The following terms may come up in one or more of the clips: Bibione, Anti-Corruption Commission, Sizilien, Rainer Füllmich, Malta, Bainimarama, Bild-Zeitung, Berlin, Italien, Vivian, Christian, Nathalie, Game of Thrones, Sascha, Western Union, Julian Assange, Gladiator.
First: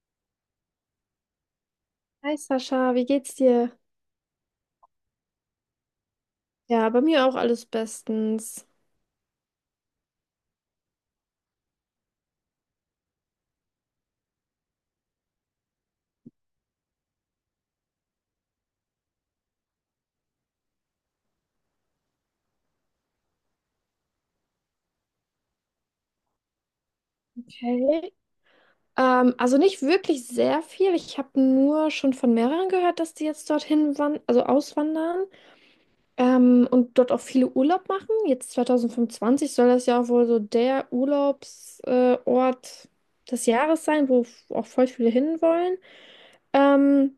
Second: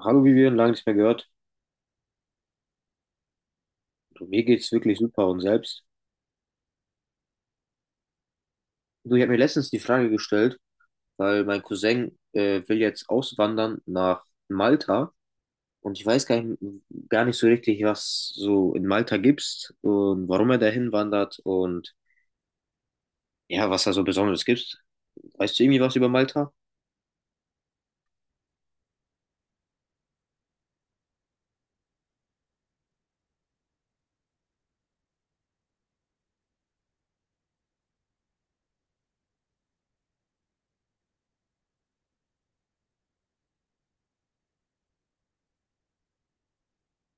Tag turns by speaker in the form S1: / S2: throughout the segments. S1: Hallo Vivian, lange nicht mehr gehört.
S2: Hi Sascha, wie geht's dir?
S1: Du, mir geht's wirklich super und selbst.
S2: Ja, bei mir auch alles bestens.
S1: Du, ich habe mir letztens die Frage gestellt, weil mein Cousin will jetzt auswandern nach Malta, und ich weiß gar nicht so richtig, was so in Malta gibt's und warum er dahin wandert und ja, was da so Besonderes gibt. Weißt du irgendwie was über Malta?
S2: Okay. Also nicht wirklich sehr viel. Ich habe nur schon von mehreren gehört, dass die jetzt dorthin wan also auswandern und dort auch viele Urlaub machen. Jetzt 2025 soll das ja auch wohl so der Urlaubsort Ort des Jahres sein, wo auch voll viele hinwollen. Ähm,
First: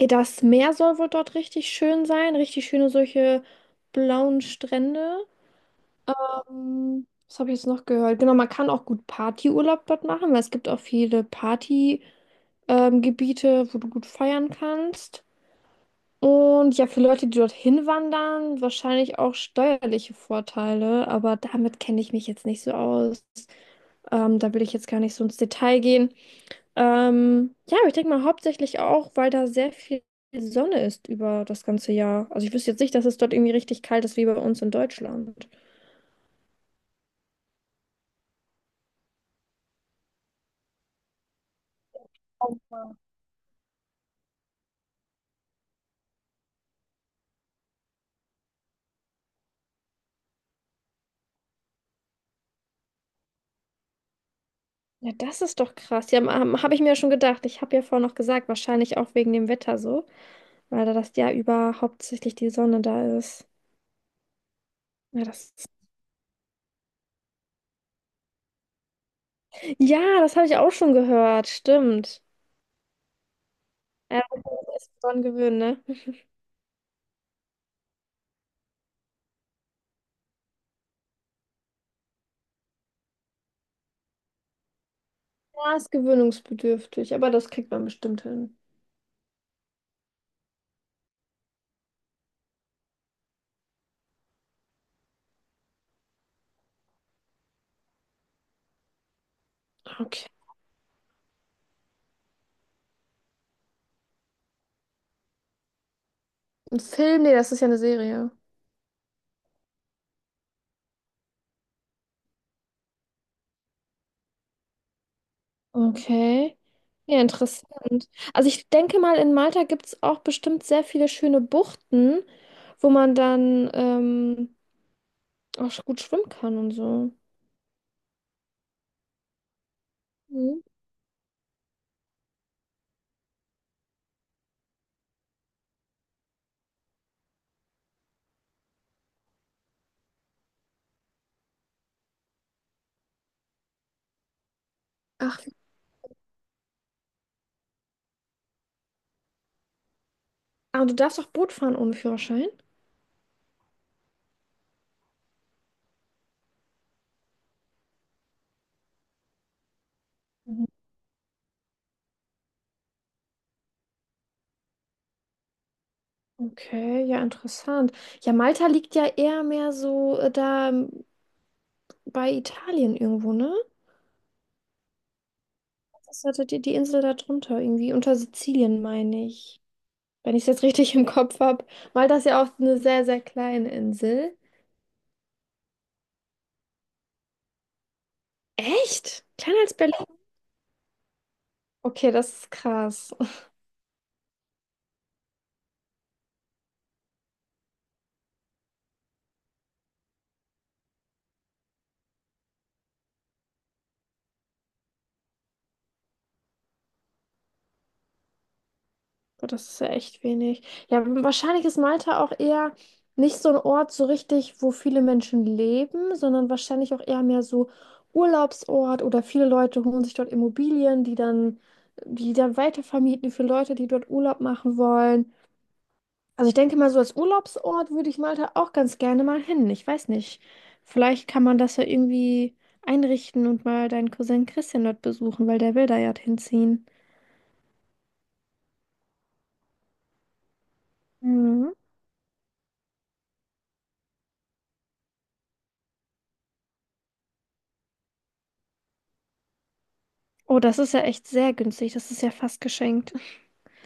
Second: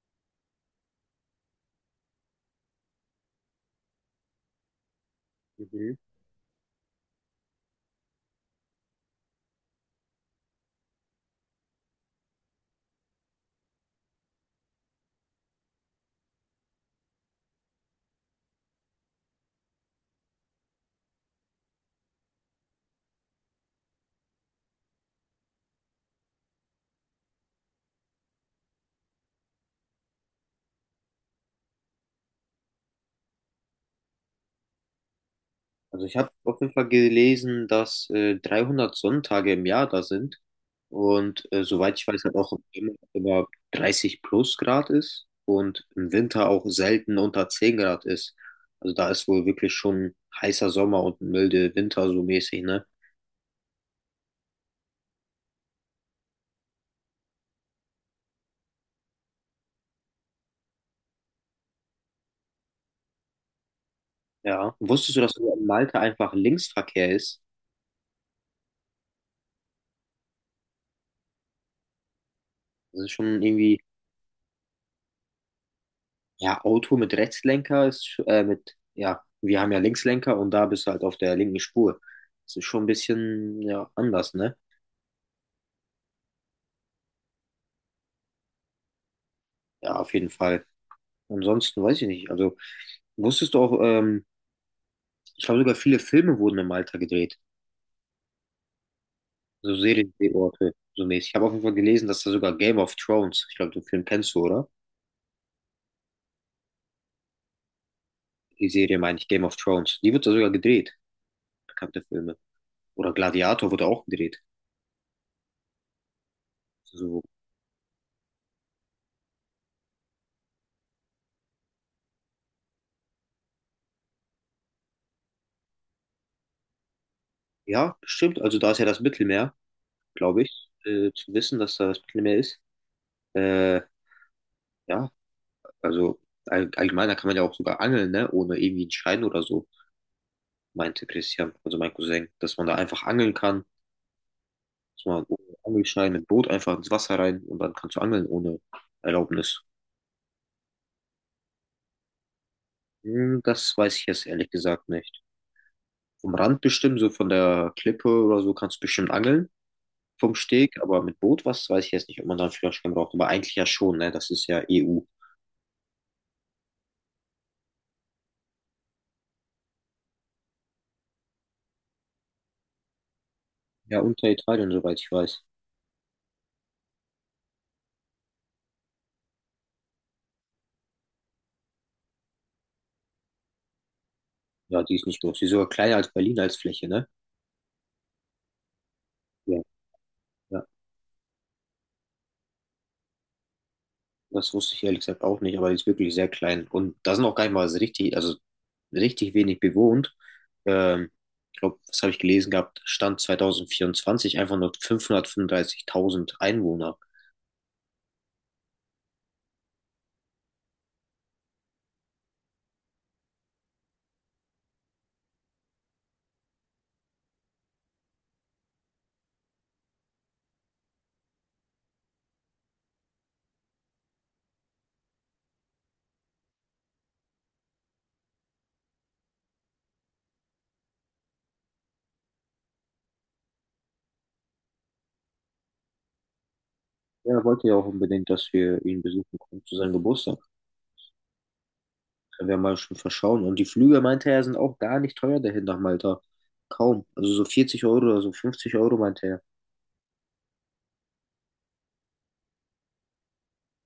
S2: ja, das Meer soll wohl dort richtig schön sein, richtig schöne solche blauen Strände. Was habe ich jetzt noch gehört? Genau, man kann auch gut Partyurlaub dort machen, weil es gibt auch viele Partygebiete, Gebiete, wo du gut feiern kannst. Und ja, für Leute, die dorthin wandern, wahrscheinlich auch steuerliche Vorteile, aber damit kenne ich mich jetzt nicht so aus. Da will ich jetzt gar nicht so ins Detail gehen. Ja, aber ich denke mal hauptsächlich auch, weil da sehr viel Sonne ist über das ganze Jahr. Also ich wüsste jetzt nicht, dass es dort irgendwie richtig kalt ist wie bei uns in Deutschland.
S1: Also ich habe auf jeden Fall gelesen, dass 300 Sonntage im Jahr da sind und soweit ich weiß, halt auch immer 30 plus Grad ist und im Winter auch selten unter 10 Grad ist. Also da ist wohl wirklich schon heißer Sommer und milde Winter so mäßig, ne?
S2: Ja, das ist doch krass. Ja, habe ich mir ja schon gedacht. Ich habe ja vorhin noch gesagt, wahrscheinlich auch wegen dem Wetter so, weil da das Jahr über hauptsächlich die Sonne da ist.
S1: Ja. Wusstest du,
S2: Ja,
S1: dass
S2: das,
S1: in Malta einfach Linksverkehr ist?
S2: ja, das habe ich auch schon gehört. Stimmt.
S1: Das ist schon irgendwie,
S2: Ja, das ist dran gewöhnen, ne?
S1: ja, Auto mit Rechtslenker ist, mit, ja, wir haben ja Linkslenker und da bist du halt auf der linken Spur. Das ist schon ein bisschen, ja, anders, ne?
S2: Ja, ist gewöhnungsbedürftig, aber das kriegt man bestimmt hin.
S1: Ja, auf jeden Fall. Ansonsten weiß ich nicht. Also wusstest du auch, ich glaube sogar viele Filme wurden in Malta gedreht. So
S2: Okay.
S1: Seriendrehorte, so mäßig. Ich habe auf jeden Fall gelesen, dass da sogar Game of Thrones, ich glaube, den Film kennst du, oder?
S2: Ein Film? Nee, das ist ja eine Serie.
S1: Die Serie meine ich, Game of Thrones. Die wird da sogar gedreht, bekannte Filme. Oder Gladiator wurde auch gedreht.
S2: Okay. Ja,
S1: So,
S2: interessant. Also ich denke mal, in Malta gibt es auch bestimmt sehr viele schöne Buchten, wo man dann auch gut schwimmen kann und so.
S1: ja, stimmt. Also da ist ja das Mittelmeer, glaube
S2: Mhm.
S1: ich, zu wissen, dass da das Mittelmeer ist. Äh, ja, also allgemein, da kann man ja auch sogar angeln, ne? Ohne irgendwie einen Schein oder so. Meinte Christian, also mein Cousin, dass man da einfach angeln kann, dass man
S2: Ach,
S1: ohne Angelschein mit Boot einfach ins Wasser rein und dann kannst du angeln ohne Erlaubnis.
S2: ah, du darfst auch Boot fahren ohne Führerschein?
S1: Hm, das weiß ich jetzt ehrlich gesagt nicht. Vom Rand bestimmt, so von der Klippe oder so kannst du bestimmt angeln. Vom
S2: Mhm.
S1: Steg, aber mit Boot, was weiß ich jetzt nicht, ob man da einen Führerschein braucht. Aber eigentlich ja schon, ne? Das ist ja EU.
S2: Okay, ja, interessant. Ja, Malta liegt ja eher mehr so da bei Italien irgendwo, ne?
S1: Ja, unter Italien, soweit ich weiß.
S2: Das hatte die, die Insel da drunter irgendwie, unter Sizilien, meine ich. Wenn ich es jetzt richtig im Kopf habe. Malta ist ja auch eine sehr, sehr kleine Insel.
S1: Ja, die ist nicht groß. Die ist sogar kleiner als Berlin als Fläche, ne?
S2: Echt?
S1: Ja,
S2: Kleiner als Berlin?
S1: ja.
S2: Okay, das ist krass.
S1: Das wusste ich ehrlich gesagt auch nicht, aber die ist wirklich sehr klein. Und da sind auch gar nicht mal so richtig, also richtig wenig bewohnt. Ähm, ich glaube, was habe ich gelesen gehabt? Stand 2024 einfach nur 535.000 Einwohner.
S2: Boah, das ist ja echt wenig. Ja, wahrscheinlich ist Malta auch eher nicht so ein Ort so richtig, wo viele Menschen leben, sondern wahrscheinlich auch eher mehr so Urlaubsort oder viele Leute holen sich dort Immobilien, die dann weitervermieten für Leute, die dort Urlaub machen wollen. Also ich denke mal, so als Urlaubsort würde ich Malta auch ganz gerne mal hin. Ich weiß nicht. Vielleicht kann man das ja irgendwie einrichten und mal deinen Cousin Christian dort besuchen, weil der will da ja hinziehen.
S1: Ja, er wollte ja auch unbedingt, dass wir ihn besuchen kommen zu seinem Geburtstag.
S2: Mhm.
S1: Können wir mal schon verschauen. Und die Flüge, meinte er, sind auch gar nicht teuer dahin nach Malta. Kaum. Also so 40 Euro oder so 50 Euro, meinte er.
S2: Oh, das ist ja echt sehr günstig. Das ist ja fast geschenkt.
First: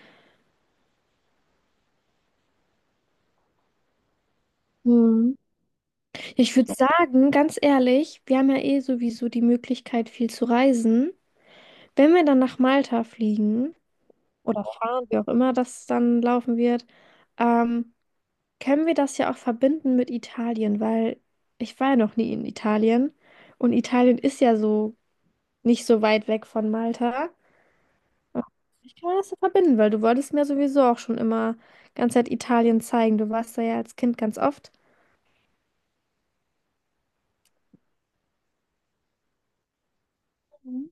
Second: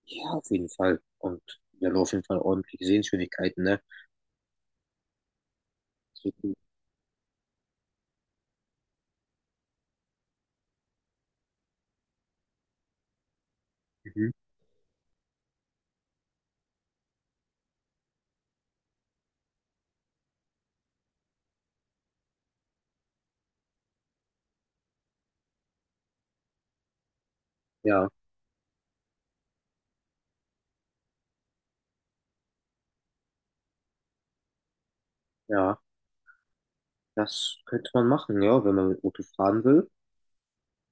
S1: Ja, auf jeden Fall. Und wir haben auf jeden Fall ordentliche Sehenswürdigkeiten, ne?
S2: Mhm.
S1: So,
S2: Ich würde sagen, ganz ehrlich, wir haben ja eh sowieso die Möglichkeit, viel zu reisen. Wenn wir dann nach Malta fliegen
S1: mhm.
S2: oder fahren, wie auch immer das dann laufen wird, ähm, können wir das ja auch verbinden mit Italien, weil ich war ja noch nie in Italien und Italien ist ja so nicht so weit weg von Malta.
S1: Ja,
S2: Ich kann das ja verbinden, weil du wolltest mir sowieso auch schon immer ganz Zeit Italien zeigen. Du warst da ja als Kind ganz oft.
S1: ja. Das könnte man machen, ja, wenn man mit Auto fahren will.
S2: Mhm.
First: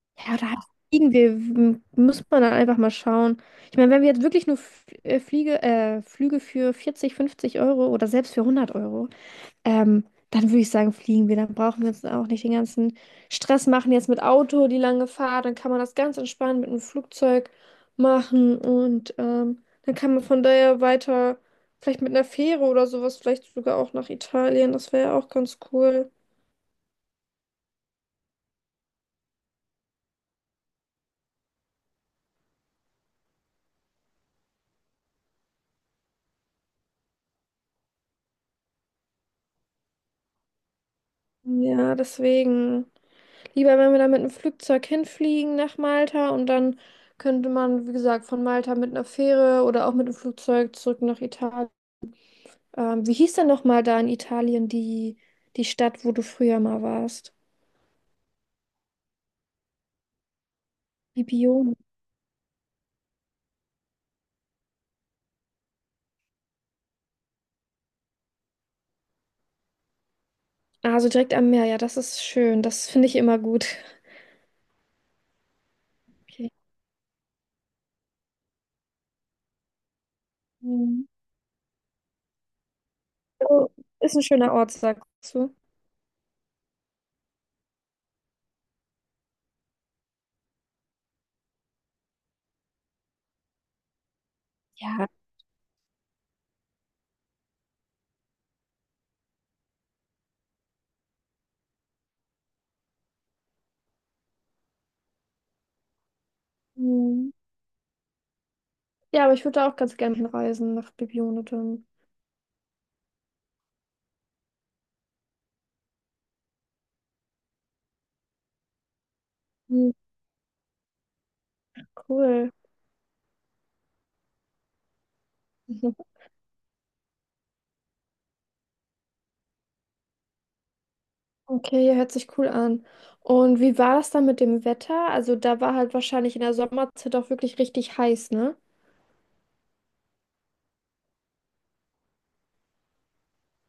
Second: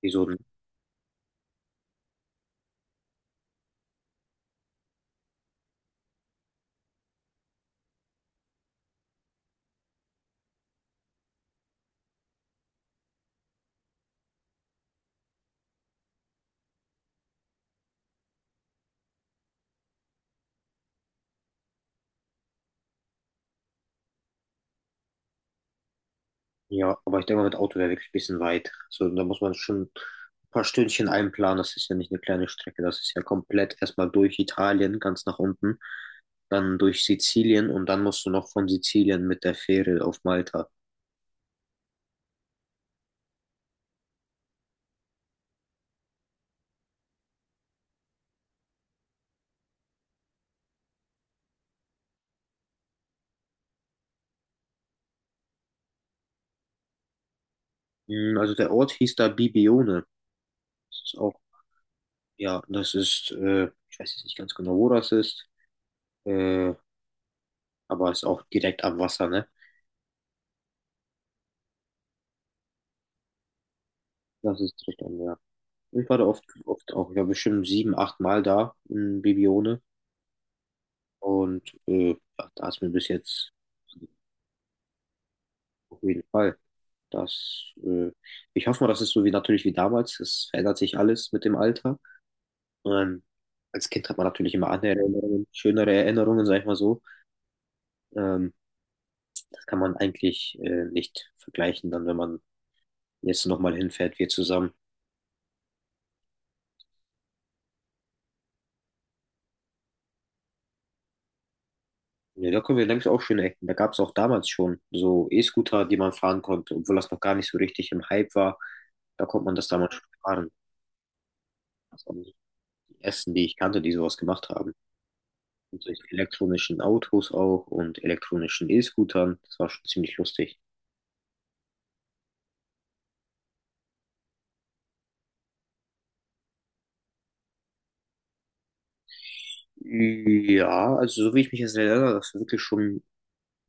S1: Wieso
S2: Ja,
S1: denn?
S2: oder halt fliegen wir, muss man dann einfach mal schauen. Ich meine, wenn wir jetzt wirklich nur Flüge für 40, 50 Euro oder selbst für 100 Euro, ähm, dann würde ich sagen, fliegen wir. Dann brauchen wir uns auch nicht den ganzen Stress machen jetzt mit Auto, die lange Fahrt. Dann kann man das ganz entspannt mit einem Flugzeug machen und dann kann man von daher weiter, vielleicht mit einer Fähre oder sowas, vielleicht sogar auch nach Italien. Das wäre ja auch ganz cool.
S1: Ja, aber ich denke mal, mit Auto wäre wirklich ein bisschen weit. So, da muss man schon ein paar Stündchen einplanen. Das ist ja nicht eine kleine Strecke. Das ist ja komplett erstmal durch Italien, ganz nach unten, dann durch Sizilien und dann musst du noch von Sizilien mit der Fähre auf Malta.
S2: Ja, deswegen. Lieber, wenn wir da mit einem Flugzeug hinfliegen nach Malta und dann könnte man, wie gesagt, von Malta mit einer Fähre oder auch mit dem Flugzeug zurück nach Italien. Wie hieß denn nochmal da in Italien die, die Stadt, wo du früher mal warst?
S1: Hm, also der Ort hieß da Bibione. Das ist auch,
S2: Bibione.
S1: ja, das ist, ich weiß jetzt nicht ganz genau, wo das ist, äh, aber ist auch direkt am Wasser, ne?
S2: Also direkt am Meer, ja, das ist schön. Das finde ich immer gut.
S1: Das ist direkt am Meer. Ich war da oft,
S2: Okay.
S1: oft auch, ich war bestimmt 7, 8 Mal da in Bibione.
S2: Mhm.
S1: Und ja, da ist mir bis jetzt
S2: Also, ist ein schöner Ort, sagst du.
S1: auf jeden Fall. Das, ich hoffe mal, das ist so wie natürlich wie damals. Es verändert sich alles mit dem Alter. Ähm, als Kind hat man natürlich immer andere
S2: Ja.
S1: Erinnerungen, schönere Erinnerungen, sag ich mal so. Ähm, das kann man eigentlich nicht vergleichen, dann wenn man jetzt nochmal hinfährt, wir zusammen.
S2: Mhm. Ja, aber ich würde da auch ganz gerne hinreisen nach Bibione dann.
S1: Ja, da können wir, denke ich, auch schöne Ecken. Da gab es auch damals schon so E-Scooter, die man fahren konnte, obwohl das noch gar nicht so richtig im Hype war. Da konnte man das
S2: Mhm,
S1: damals schon fahren. Das waren so
S2: cool.
S1: die ersten, die ich kannte, die sowas gemacht haben. Mit solchen elektronischen Autos auch und elektronischen E-Scootern. Das war schon ziemlich lustig.
S2: Okay, ja, hört sich cool an. Und wie war das dann mit dem Wetter? Also da war halt wahrscheinlich in der Sommerzeit auch wirklich richtig heiß, ne?
S1: Ja, also so wie ich mich jetzt erinnere, das ist wirklich schon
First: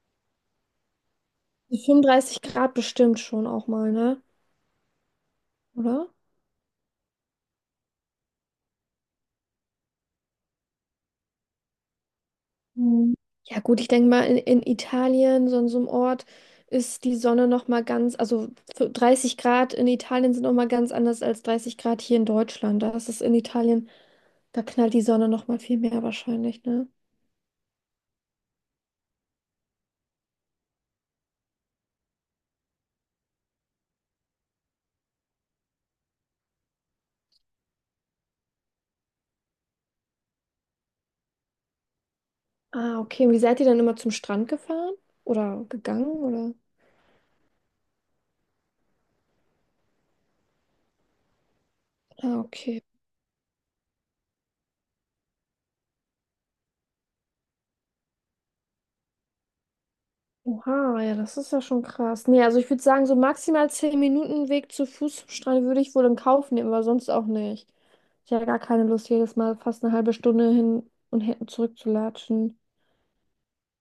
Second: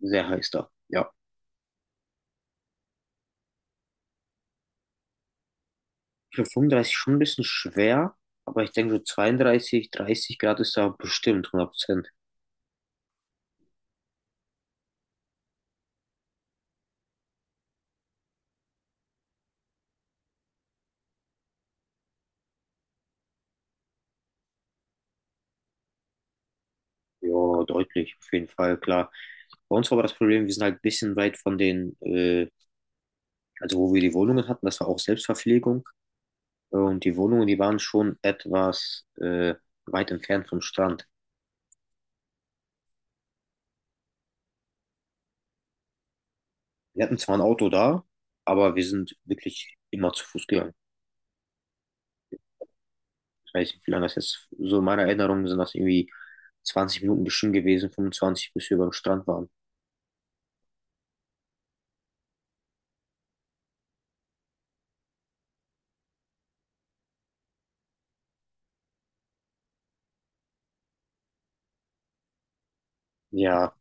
S1: sehr heiß da. Ja.
S2: Die 35 Grad bestimmt schon auch mal, ne? Oder?
S1: Ich finde 35 schon ein bisschen schwer, aber ich denke so 32, 30 Grad ist da bestimmt 100.
S2: Mhm. Ja gut, ich denke mal, in Italien, so in so einem Ort, ist die Sonne noch mal ganz, also für 30 Grad in Italien sind noch mal ganz anders als 30 Grad hier in Deutschland. Da ist es in Italien, da knallt die Sonne noch mal viel mehr wahrscheinlich, ne?
S1: Ja, deutlich, auf jeden Fall, klar. Bei uns war aber das Problem, wir sind halt ein bisschen weit von den, also wo wir die Wohnungen hatten, das war auch Selbstverpflegung. Und die Wohnungen, die waren schon etwas weit entfernt vom Strand.
S2: Ah, okay. Und wie seid ihr dann immer zum Strand gefahren? Oder gegangen? Oder?
S1: Wir hatten zwar ein Auto da, aber wir sind wirklich immer zu Fuß gegangen.
S2: Ah, okay.
S1: Ich weiß nicht, wie lange das jetzt, so in meiner Erinnerung sind das irgendwie 20 Minuten bestimmt gewesen, 25, bis wir beim Strand waren.
S2: Oha, ja, das ist ja schon krass. Nee, also ich würde sagen, so maximal 10 Minuten Weg zu Fuß zum Strand würde ich wohl in Kauf nehmen, aber sonst auch nicht. Ich habe gar keine Lust, jedes Mal fast eine halbe Stunde hin und her zurückzulatschen.
S1: Ja,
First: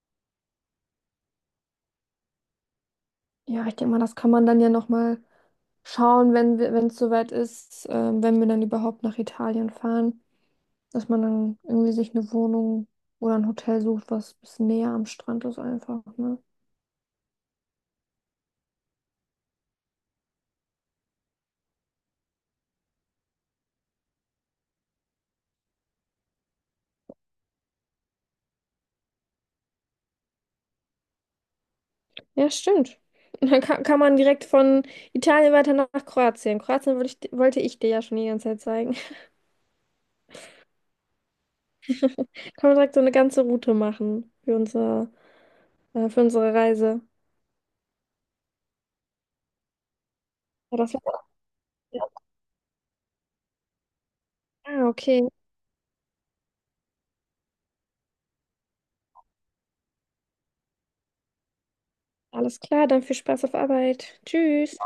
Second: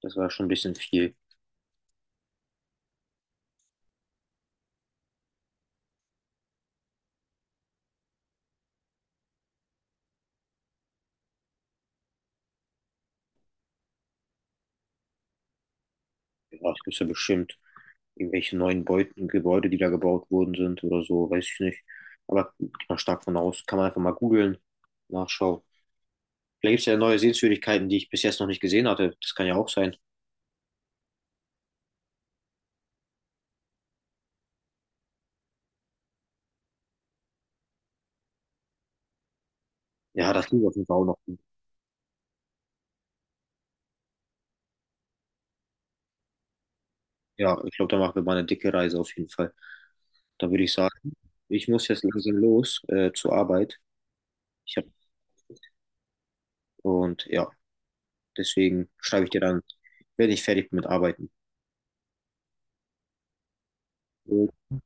S1: das war schon ein bisschen viel.
S2: Ja, ich denke mal, das kann man dann ja nochmal schauen, wenn wir, wenn es soweit ist, wenn wir dann überhaupt nach Italien fahren, dass man dann irgendwie sich eine Wohnung oder ein Hotel sucht, was ein bisschen näher am Strand ist einfach, ne?
S1: Ja, ich bin so bestimmt irgendwelche neuen Beuten, Gebäude, die da gebaut worden sind oder so, weiß ich nicht. Aber gehe mal stark von aus. Kann man einfach mal googeln, nachschauen. Vielleicht gibt es ja neue Sehenswürdigkeiten, die ich bis jetzt noch nicht gesehen hatte. Das kann ja auch sein.
S2: Ja, stimmt. Und dann kann, kann man direkt von Italien weiter nach Kroatien. Kroatien wollte ich dir ja schon die ganze Zeit zeigen.
S1: Ja, das liegt auf jeden Fall auch noch.
S2: Kann man direkt so eine ganze Route machen für für unsere Reise.
S1: Ja, ich glaube, da machen wir mal eine dicke Reise auf jeden Fall. Dann würde ich
S2: Ja, das
S1: sagen,
S2: war-
S1: ich muss jetzt langsam los zur Arbeit. Ich hab,
S2: Ah, okay.
S1: und ja, deswegen schreibe ich dir dann, wenn ich fertig bin mit Arbeiten.
S2: Alles klar, dann viel Spaß auf Arbeit. Tschüss.